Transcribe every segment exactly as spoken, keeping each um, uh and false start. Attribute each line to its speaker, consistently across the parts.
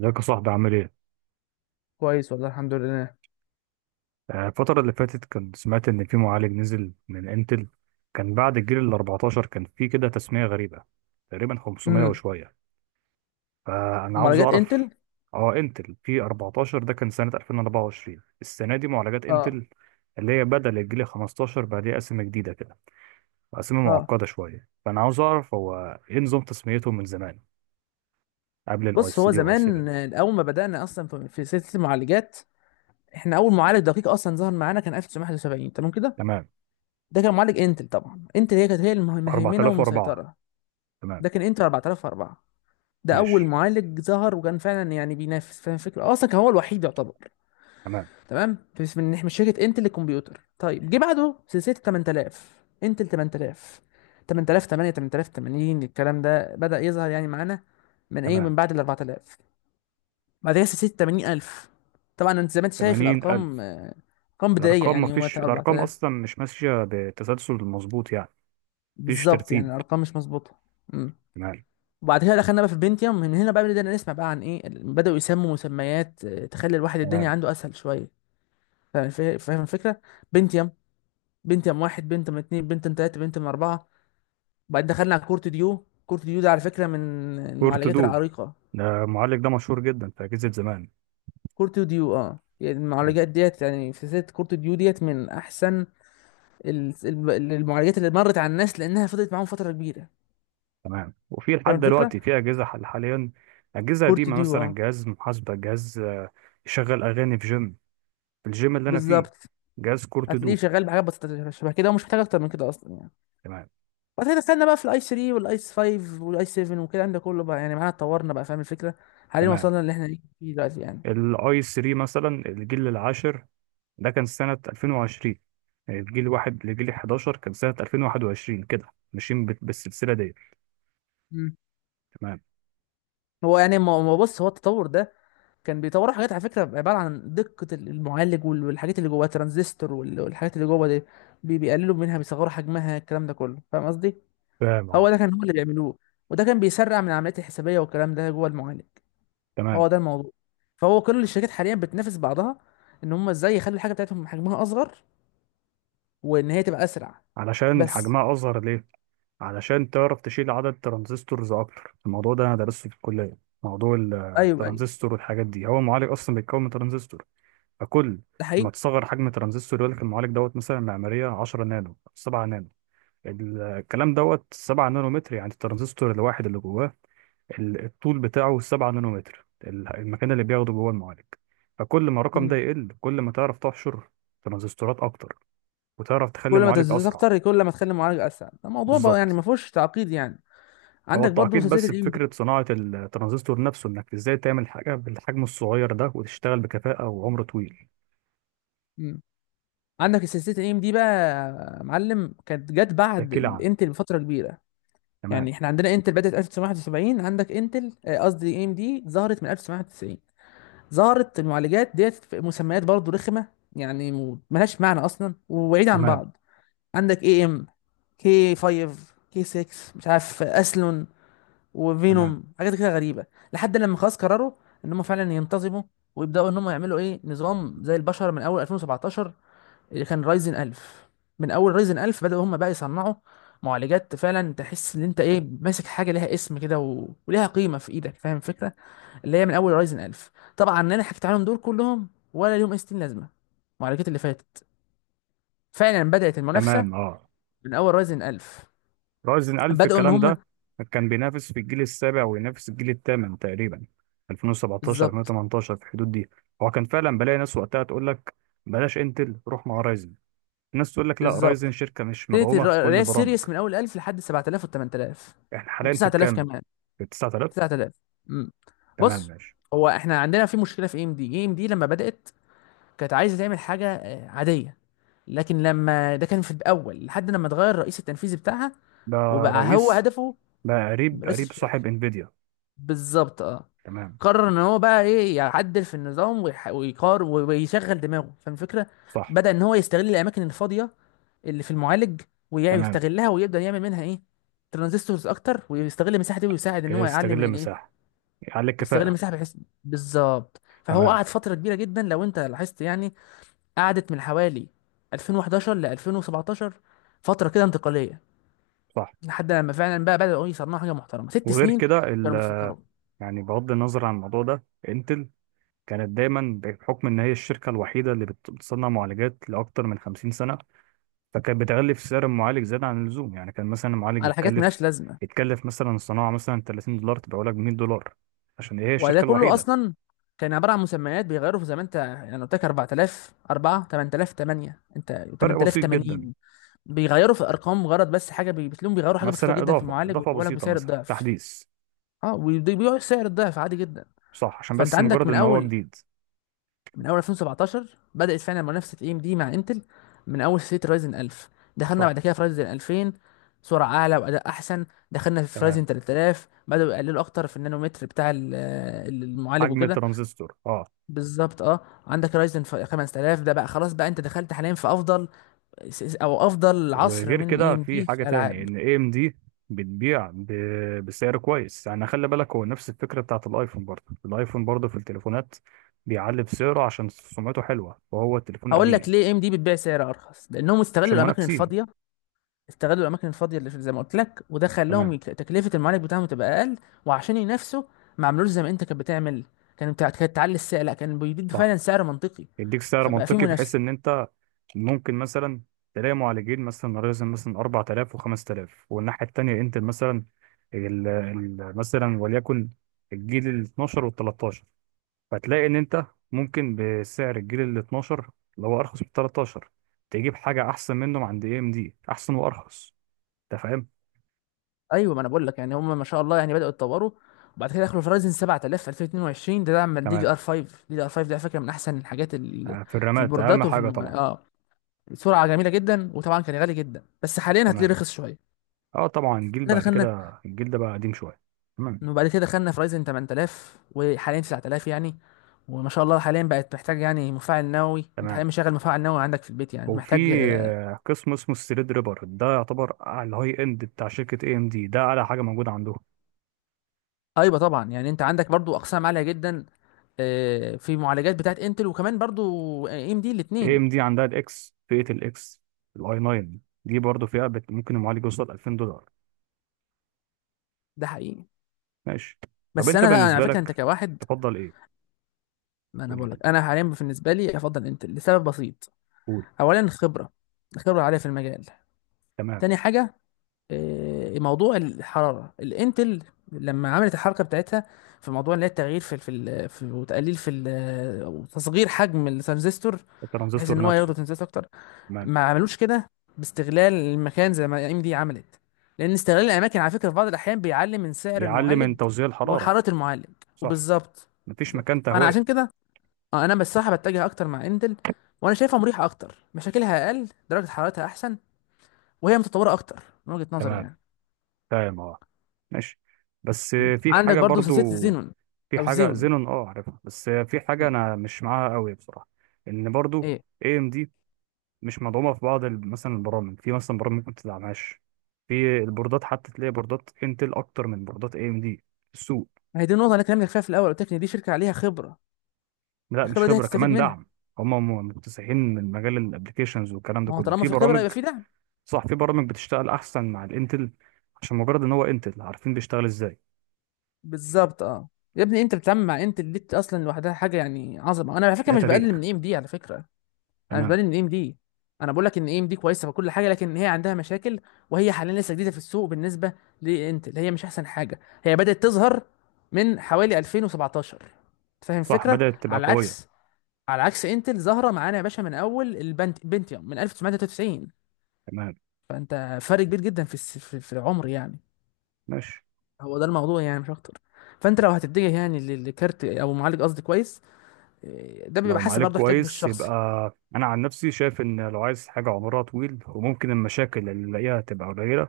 Speaker 1: ازيك يا صاحبي عامل ايه؟
Speaker 2: كويس والله الحمد لله.
Speaker 1: آه، الفترة اللي فاتت كنت سمعت إن في معالج نزل من انتل. كان بعد الجيل ال أربعتاشر كان في كده تسمية غريبة، تقريبا خمسمائة
Speaker 2: امم.
Speaker 1: وشوية. فأنا عاوز
Speaker 2: معالجات
Speaker 1: أعرف.
Speaker 2: انتل.
Speaker 1: اه انتل في أربعة عشر ده كان سنة ألفين وأربعة وعشرين. السنة دي معالجات
Speaker 2: اه.
Speaker 1: انتل اللي هي بدل الجيل خمستاشر، بقى ليها أسامي جديدة كده. أسامي
Speaker 2: اه.
Speaker 1: معقدة شوية، فأنا عاوز أعرف هو ايه نظام تسميتهم من زمان قبل الاي
Speaker 2: بص،
Speaker 1: اس
Speaker 2: هو
Speaker 1: دي واي سبعة.
Speaker 2: زمان، آه، اول ما بدانا اصلا في في سلسله المعالجات. احنا اول معالج دقيق اصلا ظهر معانا كان ألف وتسعمية واحد وسبعين. تمام كده.
Speaker 1: تمام.
Speaker 2: ده كان معالج انتل، طبعا انتل هي كانت هي المه- المهيمنه
Speaker 1: أربعة آلاف وأربعة.
Speaker 2: والمسيطره.
Speaker 1: تمام.
Speaker 2: ده كان انتل أربعة آلاف وأربعة. ده
Speaker 1: ماشي.
Speaker 2: اول معالج ظهر، وكان فعلا يعني بينافس، فاهم الفكره؟ اصلا كان هو الوحيد يعتبر.
Speaker 1: تمام.
Speaker 2: تمام، بس من من شركه انتل للكمبيوتر. طيب، جه بعده سلسله ثمانية، انتل ثمانية، ثمانية آلاف وثمانية، ثمانية آلاف وثمانين، الكلام ده بدا يظهر يعني معانا من ايه،
Speaker 1: تمام.
Speaker 2: من بعد ال أربعة آلاف. بعد كده سلسله ثمانين ألف. طبعا انت زي ما انت شايف الارقام،
Speaker 1: ثمانين ألف.
Speaker 2: آه، ارقام بدائيه،
Speaker 1: الارقام
Speaker 2: يعني هو
Speaker 1: مفيش الارقام
Speaker 2: أربعة آلاف.
Speaker 1: اصلا، مش ماشيه بتسلسل مظبوط يعني. مفيش
Speaker 2: بالظبط، يعني
Speaker 1: ترتيب.
Speaker 2: الارقام مش مظبوطه. امم.
Speaker 1: تمام.
Speaker 2: وبعد كده دخلنا بقى في البنتيوم. من هنا بقى بدأنا نسمع بقى عن ايه، بدأوا يسموا مسميات آه، تخلي الواحد الدنيا
Speaker 1: تمام.
Speaker 2: عنده اسهل شويه. فا- فا- فاهم الفكره؟ بنتيوم. بنتيوم واحد، بنتيوم اتنين، بنتيوم تلاته، بنتيوم اربعه. بعدين دخلنا على كورت ديو. كورت ديو ده على فكرة من المعالجات
Speaker 1: كورتودو.
Speaker 2: العريقة.
Speaker 1: ده المعالج ده مشهور جدا في اجهزه زمان.
Speaker 2: كورت ديو، اه يعني
Speaker 1: ماشي.
Speaker 2: المعالجات ديت، يعني في سلسلة كورت ديو ديت من أحسن ال- الب- المعالجات اللي مرت على الناس، لأنها فضلت معاهم فترة كبيرة.
Speaker 1: تمام. وفي
Speaker 2: فاهم
Speaker 1: لحد
Speaker 2: الفكرة؟
Speaker 1: دلوقتي في اجهزه حل حاليا، اجهزه
Speaker 2: كورت
Speaker 1: قديمه،
Speaker 2: ديو
Speaker 1: مثلا
Speaker 2: اه.
Speaker 1: جهاز محاسبه، جهاز آه، يشغل اغاني في جيم. في الجيم اللي انا فيه.
Speaker 2: بالظبط.
Speaker 1: جهاز
Speaker 2: هتلاقيه
Speaker 1: كورتودو.
Speaker 2: شغال بحاجات بسيطة شبه كده، ومش محتاج أكتر من كده أصلا يعني.
Speaker 1: تمام.
Speaker 2: بعد كده دخلنا بقى في الأي ثلاثة والأي خمسة والأي سبعة وكده، ده كله بقى يعني معانا، اتطورنا بقى، فاهم الفكرة؟ حاليا
Speaker 1: تمام.
Speaker 2: وصلنا اللي احنا فيه دلوقتي يعني.
Speaker 1: الاي آي ثري مثلا الجيل العاشر ده كان سنه ألفين وعشرين. الجيل واحد لجيل حداشر كان سنه ألفين وواحد وعشرين، كده ماشيين بال- بالسلسله دي.
Speaker 2: مم.
Speaker 1: تمام.
Speaker 2: هو يعني ما ما بص، هو التطور ده كان بيطوروا حاجات، على فكره عباره عن دقه المعالج وال- والحاجات اللي جواه ترانزستور وال- والحاجات اللي جوه دي بي- بيقللوا منها، بيصغروا حجمها، الكلام ده كله، فاهم قصدي؟
Speaker 1: فاهم
Speaker 2: هو
Speaker 1: اه.
Speaker 2: ده كان هو اللي بيعملوه. وده كان بيسرع من العمليات الحسابيه والكلام ده جوه المعالج.
Speaker 1: تمام.
Speaker 2: هو ده الموضوع. فهو كل الشركات حاليا بتنافس بعضها، ان هم ازاي يخلوا الحاجه بتاعتهم حجمها اصغر، وان هي تبقى اسرع.
Speaker 1: علشان
Speaker 2: بس.
Speaker 1: حجمها اصغر ليه؟ علشان تعرف تشيل عدد ترانزستورز اكتر. الموضوع ده انا درسته في الكليه. موضوع ال-
Speaker 2: ايوه، ايوه.
Speaker 1: الترانزستور والحاجات دي. هو المعالج اصلا بيتكون من ترانزستور. فكل
Speaker 2: ده
Speaker 1: ما
Speaker 2: حقيقي.
Speaker 1: تصغر حجم ترانزستور، يقول لك المعالج دوت مثلا معماريه عشرة نانو سبعة نانو. ال- الكلام دوت سبعة نانو متر، يعني الترانزستور الواحد اللي جواه ال- الطول بتاعه سبعة نانو متر، ال- المكان اللي بياخده جوه المعالج. فكل ما الرقم ده
Speaker 2: مم.
Speaker 1: يقل، كل ما تعرف تحشر ترانزستورات اكتر، وتعرف تخلي
Speaker 2: كل ما
Speaker 1: معالج
Speaker 2: تزيد
Speaker 1: اسرع.
Speaker 2: اكتر، كل ما تخلي المعالج اسرع. ده موضوع بقى يعني
Speaker 1: بالظبط.
Speaker 2: ما فيهوش تعقيد يعني.
Speaker 1: هو
Speaker 2: عندك برضو
Speaker 1: التعقيد
Speaker 2: سلسله
Speaker 1: بس
Speaker 2: الام دي.
Speaker 1: بفكره صناعه الترانزستور نفسه، انك ازاي تعمل حاجه بالحجم الصغير ده وتشتغل بكفاءه وعمر طويل.
Speaker 2: عندك السلسله الايم دي بقى، يا معلم، كانت جت بعد
Speaker 1: احكي لي عنه.
Speaker 2: الانتل بفتره كبيره.
Speaker 1: تمام.
Speaker 2: يعني احنا عندنا انتل بدات ألف وتسعمية واحد وسبعين، عندك انتل، آه، قصدي ايم دي، ظهرت من ألف وتسعمية واحد وتسعين. ظهرت المعالجات ديت في مسميات برضه رخمه، يعني م- ملهاش معنى اصلا وبعيد عن
Speaker 1: تمام.
Speaker 2: بعض. عندك اي ام كي خمسة، كي ستة، مش عارف اسلون،
Speaker 1: تمام.
Speaker 2: وفينوم، حاجات كده غريبه. لحد لما خلاص قرروا ان هم فعلا ينتظموا، ويبداوا ان هم يعملوا ايه نظام زي البشر من اول ألفين وسبعتاشر، اللي كان رايزن ألف. من اول رايزن ألف بدأوا هم بقى يصنعوا معالجات فعلا تحس ان انت ايه، ماسك حاجه ليها اسم كده و... وليها قيمه في ايدك، فاهم الفكره؟ اللي هي من اول رايزن ألف. طبعا انا حكيت عليهم دول كلهم، ولا ليهم اي ستين لازمه. المعالجات اللي فاتت، فعلا بدأت
Speaker 1: تمام.
Speaker 2: المنافسه
Speaker 1: اه.
Speaker 2: من اول رايزن ألف.
Speaker 1: رايزن ألف،
Speaker 2: بدأوا ان
Speaker 1: الكلام
Speaker 2: هم
Speaker 1: ده كان بينافس في الجيل السابع وينافس الجيل الثامن تقريبا، ألفين وسبعتاشر
Speaker 2: بالظبط.
Speaker 1: ألفين وتمنتاشر، في الحدود دي. هو كان فعلا بلاقي ناس وقتها تقول لك بلاش انتل روح مع رايزن. ناس تقول لك لا، رايزن
Speaker 2: بالظبط.
Speaker 1: شركه مش
Speaker 2: ابتدت
Speaker 1: مدعومه في
Speaker 2: الر-
Speaker 1: كل
Speaker 2: اللي هي
Speaker 1: البرامج.
Speaker 2: السيريس من اول ألف لحد سبعة آلاف و8000
Speaker 1: احنا حاليا في
Speaker 2: و9000
Speaker 1: الكام؟
Speaker 2: كمان.
Speaker 1: في تسعتلاف.
Speaker 2: تسعة آلاف. امم.
Speaker 1: تمام
Speaker 2: بص،
Speaker 1: ماشي.
Speaker 2: هو احنا عندنا في مشكله في اي ام دي. اي ام دي لما بدات كانت عايزه تعمل حاجه آه، عاديه، لكن لما ده كان في الاول، لحد لما اتغير الرئيس التنفيذي بتاعها
Speaker 1: ده
Speaker 2: وبقى هو
Speaker 1: رئيس؟
Speaker 2: هدفه،
Speaker 1: لا، قريب
Speaker 2: رئيس
Speaker 1: قريب
Speaker 2: الشركه،
Speaker 1: صاحب انفيديا.
Speaker 2: بالظبط اه.
Speaker 1: تمام.
Speaker 2: قرر ان هو بقى ايه، يعدل في النظام ويح- ويقار ويشغل دماغه، فاهم الفكره؟
Speaker 1: صح.
Speaker 2: بدأ ان هو يستغل الاماكن الفاضيه اللي في المعالج،
Speaker 1: تمام.
Speaker 2: ويستغلها ويبدأ يعمل منها ايه، ترانزستورز اكتر، ويستغل المساحه دي، ويساعد ان
Speaker 1: كده
Speaker 2: هو يعلم
Speaker 1: يستغل
Speaker 2: من الايه.
Speaker 1: المساحه، يعلي
Speaker 2: يستغل
Speaker 1: الكفاءه.
Speaker 2: المساحه بحيث بالظبط. فهو
Speaker 1: تمام.
Speaker 2: قعد فتره كبيره جدا لو انت لاحظت يعني، قعدت من حوالي ألفين وحداشر ل ألفين وسبعتاشر، فترة كده انتقالية،
Speaker 1: صح.
Speaker 2: لحد لما فعلا بقى بدأوا يصنعوا حاجة محترمة. ست
Speaker 1: وغير
Speaker 2: سنين
Speaker 1: كده ال...
Speaker 2: كانوا بيفكروا
Speaker 1: يعني بغض النظر عن الموضوع ده، انتل كانت دايما بحكم ان هي الشركه الوحيده اللي بت- بتصنع معالجات لاكتر من خمسين سنه. فكانت بتغلي في سعر المعالج زياده عن اللزوم، يعني كان مثلا المعالج
Speaker 2: على حاجات
Speaker 1: يتكلف،
Speaker 2: ملهاش لازمة.
Speaker 1: يتكلف مثلا الصناعه مثلا تلاتين دولار، تبقى لك ميه دولار، عشان هي
Speaker 2: وده
Speaker 1: الشركه
Speaker 2: كله
Speaker 1: الوحيده.
Speaker 2: أصلا كان عبارة عن مسميات بيغيروا في، زي ما أنت يعني قلت لك أربعة آلاف، أربعة، ثمانية آلاف، ثمانية، أنت
Speaker 1: فرق بسيط جدا.
Speaker 2: ثمانية آلاف وثمانين، بيغيروا في الأرقام مجرد. بس حاجة بي- بتلاقيهم بيغيروا حاجة بسيطة
Speaker 1: مثلا
Speaker 2: جدا في
Speaker 1: اضافه
Speaker 2: المعالج،
Speaker 1: اضافه
Speaker 2: ويبيعوا لك
Speaker 1: بسيطه،
Speaker 2: بسعر
Speaker 1: مثلا
Speaker 2: الضعف.
Speaker 1: تحديث.
Speaker 2: أه، وبيبيعوا سعر الضعف عادي جدا.
Speaker 1: صح، عشان
Speaker 2: فأنت
Speaker 1: بس
Speaker 2: عندك
Speaker 1: مجرد
Speaker 2: من
Speaker 1: ان هو
Speaker 2: أول،
Speaker 1: جديد.
Speaker 2: من اول ألفين وسبعة عشر بدات فعلا منافسه اي ام دي مع انتل، من اول سلسله رايزن ألف. دخلنا
Speaker 1: صح.
Speaker 2: بعد كده في رايزن ألفين، سرعه اعلى واداء احسن. دخلنا في
Speaker 1: تمام.
Speaker 2: رايزن تلت تلاف، بداوا يقللوا اكتر في النانومتر بتاع ال- المعالج
Speaker 1: حجم
Speaker 2: وكده.
Speaker 1: الترانزستور اه.
Speaker 2: بالظبط اه. عندك رايزن خمسة آلاف، ده بقى خلاص بقى انت دخلت حاليا في افضل، س- س- او افضل عصر
Speaker 1: وغير
Speaker 2: من اي
Speaker 1: كده
Speaker 2: ام
Speaker 1: في
Speaker 2: دي في
Speaker 1: حاجه تاني،
Speaker 2: الالعاب.
Speaker 1: ان اي ام دي بتبيع ب... بسعر كويس. يعني خلي بالك، هو نفس الفكره بتاعت الايفون. برضه الايفون، برضه في التليفونات بيعلي في سعره عشان سمعته حلوه وهو التليفون
Speaker 2: هقول لك
Speaker 1: قديم.
Speaker 2: ليه اي ام دي بتبيع سعر ارخص، لانهم استغلوا
Speaker 1: عشان
Speaker 2: الاماكن
Speaker 1: منافسين.
Speaker 2: الفاضيه. استغلوا الاماكن الفاضيه اللي زي ما قلت لك، وده خلاهم
Speaker 1: تمام.
Speaker 2: يك- تكلفه المعالج بتاعهم تبقى اقل، وعشان ينافسوا ما عملوش زي ما انت كانت بتعمل. كان بتاع كانت تعلي السعر، لا، كان بيديك
Speaker 1: صح.
Speaker 2: فعلا سعر منطقي،
Speaker 1: يديك سعر
Speaker 2: فبقى في
Speaker 1: منطقي بحيث
Speaker 2: منافسه.
Speaker 1: ان انت ممكن مثلا تلاقي معالجين، مثلا ريزن مثلا أربعة آلاف و5000، والناحية التانية انت مثلا ال ال مثلا وليكن الجيل ال اثنا عشر وال تلتاشر. فتلاقي ان انت ممكن بسعر الجيل ال اثنا عشر اللي هو ارخص من ال تلتاشر تجيب حاجة احسن منهم عند اي ام دي، احسن وارخص. انت فاهم.
Speaker 2: ايوه، ما انا بقول لك يعني هم ما شاء الله يعني بداوا يتطوروا. وبعد كده دخلوا فرايزن سبعة آلاف في ألفين واتنين وعشرين، ده دعم دي دي
Speaker 1: تمام.
Speaker 2: ار خمسة. دي دي ار خمسة ده على فكره من احسن الحاجات ال-
Speaker 1: آه، في
Speaker 2: في
Speaker 1: الرامات اهم
Speaker 2: البوردات، وفي
Speaker 1: حاجة
Speaker 2: الم...
Speaker 1: طبعا.
Speaker 2: اه سرعه جميله جدا، وطبعا كان غالي جدا، بس حاليا هتلاقيه
Speaker 1: تمام
Speaker 2: رخص شويه.
Speaker 1: اه. طبعا الجيل
Speaker 2: احنا
Speaker 1: بعد
Speaker 2: دخلنا،
Speaker 1: كده، الجيل ده بقى قديم شوية. تمام.
Speaker 2: وبعد كده دخلنا في رايزن ثمانية آلاف، وحاليا تسعة آلاف يعني. وما شاء الله حاليا بقت محتاج يعني مفاعل نووي، انت حاليا
Speaker 1: تمام.
Speaker 2: مشغل مفاعل نووي عندك في البيت يعني،
Speaker 1: وفي
Speaker 2: محتاج آه،
Speaker 1: آه، قسم اسمه الثريد ريبر، ده يعتبر على الهاي اند بتاع شركة اي ام دي، ده اعلى حاجة موجودة عندهم.
Speaker 2: ايوه طبعا. يعني انت عندك برضو اقسام عاليه جدا، آه، في معالجات بتاعت انتل، وكمان برضو اي ام دي،
Speaker 1: اي
Speaker 2: الاثنين.
Speaker 1: ام دي عندها الاكس، فئة الاكس، الاي آي ناين، دي برضه فئة بت- ممكن المعالج يوصل ألفين دولار.
Speaker 2: ده حقيقي.
Speaker 1: ماشي. طب
Speaker 2: بس
Speaker 1: انت
Speaker 2: انا انا على
Speaker 1: بالنسبة
Speaker 2: فكره انت
Speaker 1: لك
Speaker 2: كواحد،
Speaker 1: تفضل ايه؟
Speaker 2: ما انا
Speaker 1: قول لي
Speaker 2: بقول
Speaker 1: كده.
Speaker 2: لك، انا حاليا بالنسبه لي افضل انتل لسبب بسيط.
Speaker 1: قول.
Speaker 2: اولا خبره، خبره عاليه في المجال.
Speaker 1: تمام.
Speaker 2: تاني حاجه، آه، موضوع الحرارة. الانتل لما عملت الحركة بتاعتها في موضوع اللي هي التغيير في في, ال- في وتقليل في ال- أو تصغير حجم الترانزستور، بحيث ان
Speaker 1: الترانزستور
Speaker 2: هو
Speaker 1: نفسه.
Speaker 2: ياخدوا ترانزستور اكتر،
Speaker 1: تمام.
Speaker 2: ما عملوش كده باستغلال المكان زي ما ام دي عملت، لان استغلال الاماكن على فكرة في بعض الاحيان بيعلي من سعر
Speaker 1: بيعلي من
Speaker 2: المعالج
Speaker 1: توزيع الحرارة.
Speaker 2: وحرارة المعالج.
Speaker 1: صح.
Speaker 2: وبالظبط
Speaker 1: مفيش
Speaker 2: بالظبط.
Speaker 1: مكان
Speaker 2: فانا عشان
Speaker 1: تهوية.
Speaker 2: كده آه، انا بصراحة بتجه اكتر مع انتل، وانا شايفها مريحة اكتر، مشاكلها اقل، درجة حرارتها احسن، وهي متطورة اكتر من وجهة نظري
Speaker 1: تمام.
Speaker 2: يعني.
Speaker 1: فاهم اه. ماشي. بس
Speaker 2: مم.
Speaker 1: آه، في
Speaker 2: عندك
Speaker 1: حاجة
Speaker 2: برضو
Speaker 1: برضو.
Speaker 2: سلسله الزينون
Speaker 1: في
Speaker 2: او
Speaker 1: حاجه
Speaker 2: زيون.
Speaker 1: زينون اه عارفها، بس في حاجه
Speaker 2: مم.
Speaker 1: انا مش معاها قوي بصراحه. ان برضو
Speaker 2: ايه.
Speaker 1: اي ام دي مش مدعومه في بعض ال- مثلا البرامج. في مثلا برامج ممكن تدعمهاش. في البوردات حتى تلاقي بوردات انتل اكتر من بوردات اي ام دي في السوق.
Speaker 2: ما هي دي النقطه اللي أنا كلمتك فيها في الاول، قلت لك ان دي شركه عليها خبره.
Speaker 1: لا، مش
Speaker 2: الخبره دي
Speaker 1: خبره،
Speaker 2: هتستفيد
Speaker 1: كمان
Speaker 2: منها.
Speaker 1: دعم. هم م- مكتسحين من مجال الابلكيشنز والكلام ده
Speaker 2: ما هو
Speaker 1: كله
Speaker 2: طالما
Speaker 1: في
Speaker 2: في خبره
Speaker 1: برامج.
Speaker 2: يبقى في دعم.
Speaker 1: صح. في برامج بتشتغل احسن مع الانتل، عشان مجرد ان هو انتل عارفين بيشتغل ازاي.
Speaker 2: بالظبط اه. يا ابني، انت بتتعامل مع انت اللي دي، اصلا لوحدها حاجه يعني عظمه. انا على فكره
Speaker 1: ده
Speaker 2: مش بقلل من
Speaker 1: تاريخ.
Speaker 2: اي ام دي، على فكره انا مش
Speaker 1: تمام.
Speaker 2: بقلل من اي ام دي، انا بقول لك ان اي ام دي كويسه وكل حاجه، لكن هي عندها مشاكل، وهي حاليا لسه جديده في السوق بالنسبه لانتل. هي مش احسن حاجه، هي بدات تظهر من حوالي ألفين وسبعتاشر، أنت فاهم
Speaker 1: صح،
Speaker 2: الفكره؟
Speaker 1: بدأت تبقى
Speaker 2: على
Speaker 1: قويه.
Speaker 2: عكس، على عكس انتل ظاهره معانا يا باشا من اول البنت بنتيوم من ألف وتسعمائة وثلاثة وتسعين.
Speaker 1: تمام.
Speaker 2: فانت فرق كبير جدا في الس- في في العمر يعني.
Speaker 1: ماشي.
Speaker 2: هو ده الموضوع يعني، مش اكتر. فانت لو هتتجه يعني ل- لكارت او معالج قصدي كويس، إيه، ده بيبقى
Speaker 1: لو
Speaker 2: حسب
Speaker 1: معالج
Speaker 2: برضه احتياجك
Speaker 1: كويس، يبقى
Speaker 2: الشخصي.
Speaker 1: انا عن نفسي شايف ان لو عايز حاجه عمرها طويل وممكن المشاكل اللي نلاقيها تبقى قليله،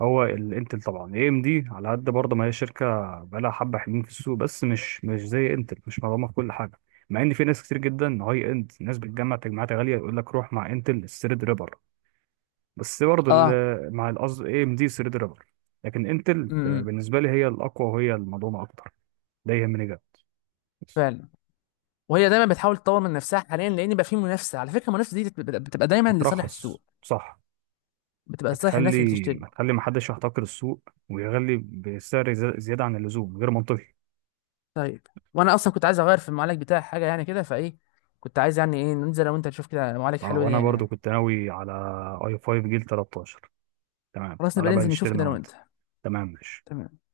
Speaker 1: هو الانتل طبعا. اي ام دي على قد برضه ما هي شركه بقالها حبه حلوين في السوق، بس مش مش زي انتل، مش مضمونه في كل حاجه. مع ان في ناس كتير جدا هاي اند، ناس بتجمع تجمعات غاليه، يقول لك روح مع انتل الثريد ريبر. بس برضه
Speaker 2: اه.
Speaker 1: ال- مع القصد اي ام دي الثريد ريبر. لكن انتل
Speaker 2: امم.
Speaker 1: بالنسبه لي هي الاقوى، وهي المضمونه اكتر. ده يهمني جدا. بس
Speaker 2: فعلا. وهي دايما بتحاول تطور من نفسها، حاليا لان بقى في منافسه. على فكره المنافسه دي بت- بت- بتبقى دايما لصالح
Speaker 1: بترخص
Speaker 2: السوق،
Speaker 1: صح.
Speaker 2: بتبقى لصالح الناس اللي
Speaker 1: هتخلي
Speaker 2: بتشتري.
Speaker 1: هتخلي محدش يحتكر السوق ويغلي بسعر زي- زيادة عن اللزوم غير منطقي.
Speaker 2: طيب، وانا اصلا كنت عايز اغير في المعالج بتاعي حاجه يعني كده فايه. كنت عايز يعني ايه، ننزل لو انت تشوف كده معالج
Speaker 1: اه،
Speaker 2: حلو ده
Speaker 1: وانا برضو
Speaker 2: يعني،
Speaker 1: كنت ناوي على اي آي فايف جيل تلتاشر. تمام.
Speaker 2: خلاص نبقى
Speaker 1: تعالى بقى
Speaker 2: ننزل
Speaker 1: نشتري
Speaker 2: نشوف
Speaker 1: انا
Speaker 2: كده لو
Speaker 1: وانت.
Speaker 2: انت.
Speaker 1: تمام ماشي
Speaker 2: تمام.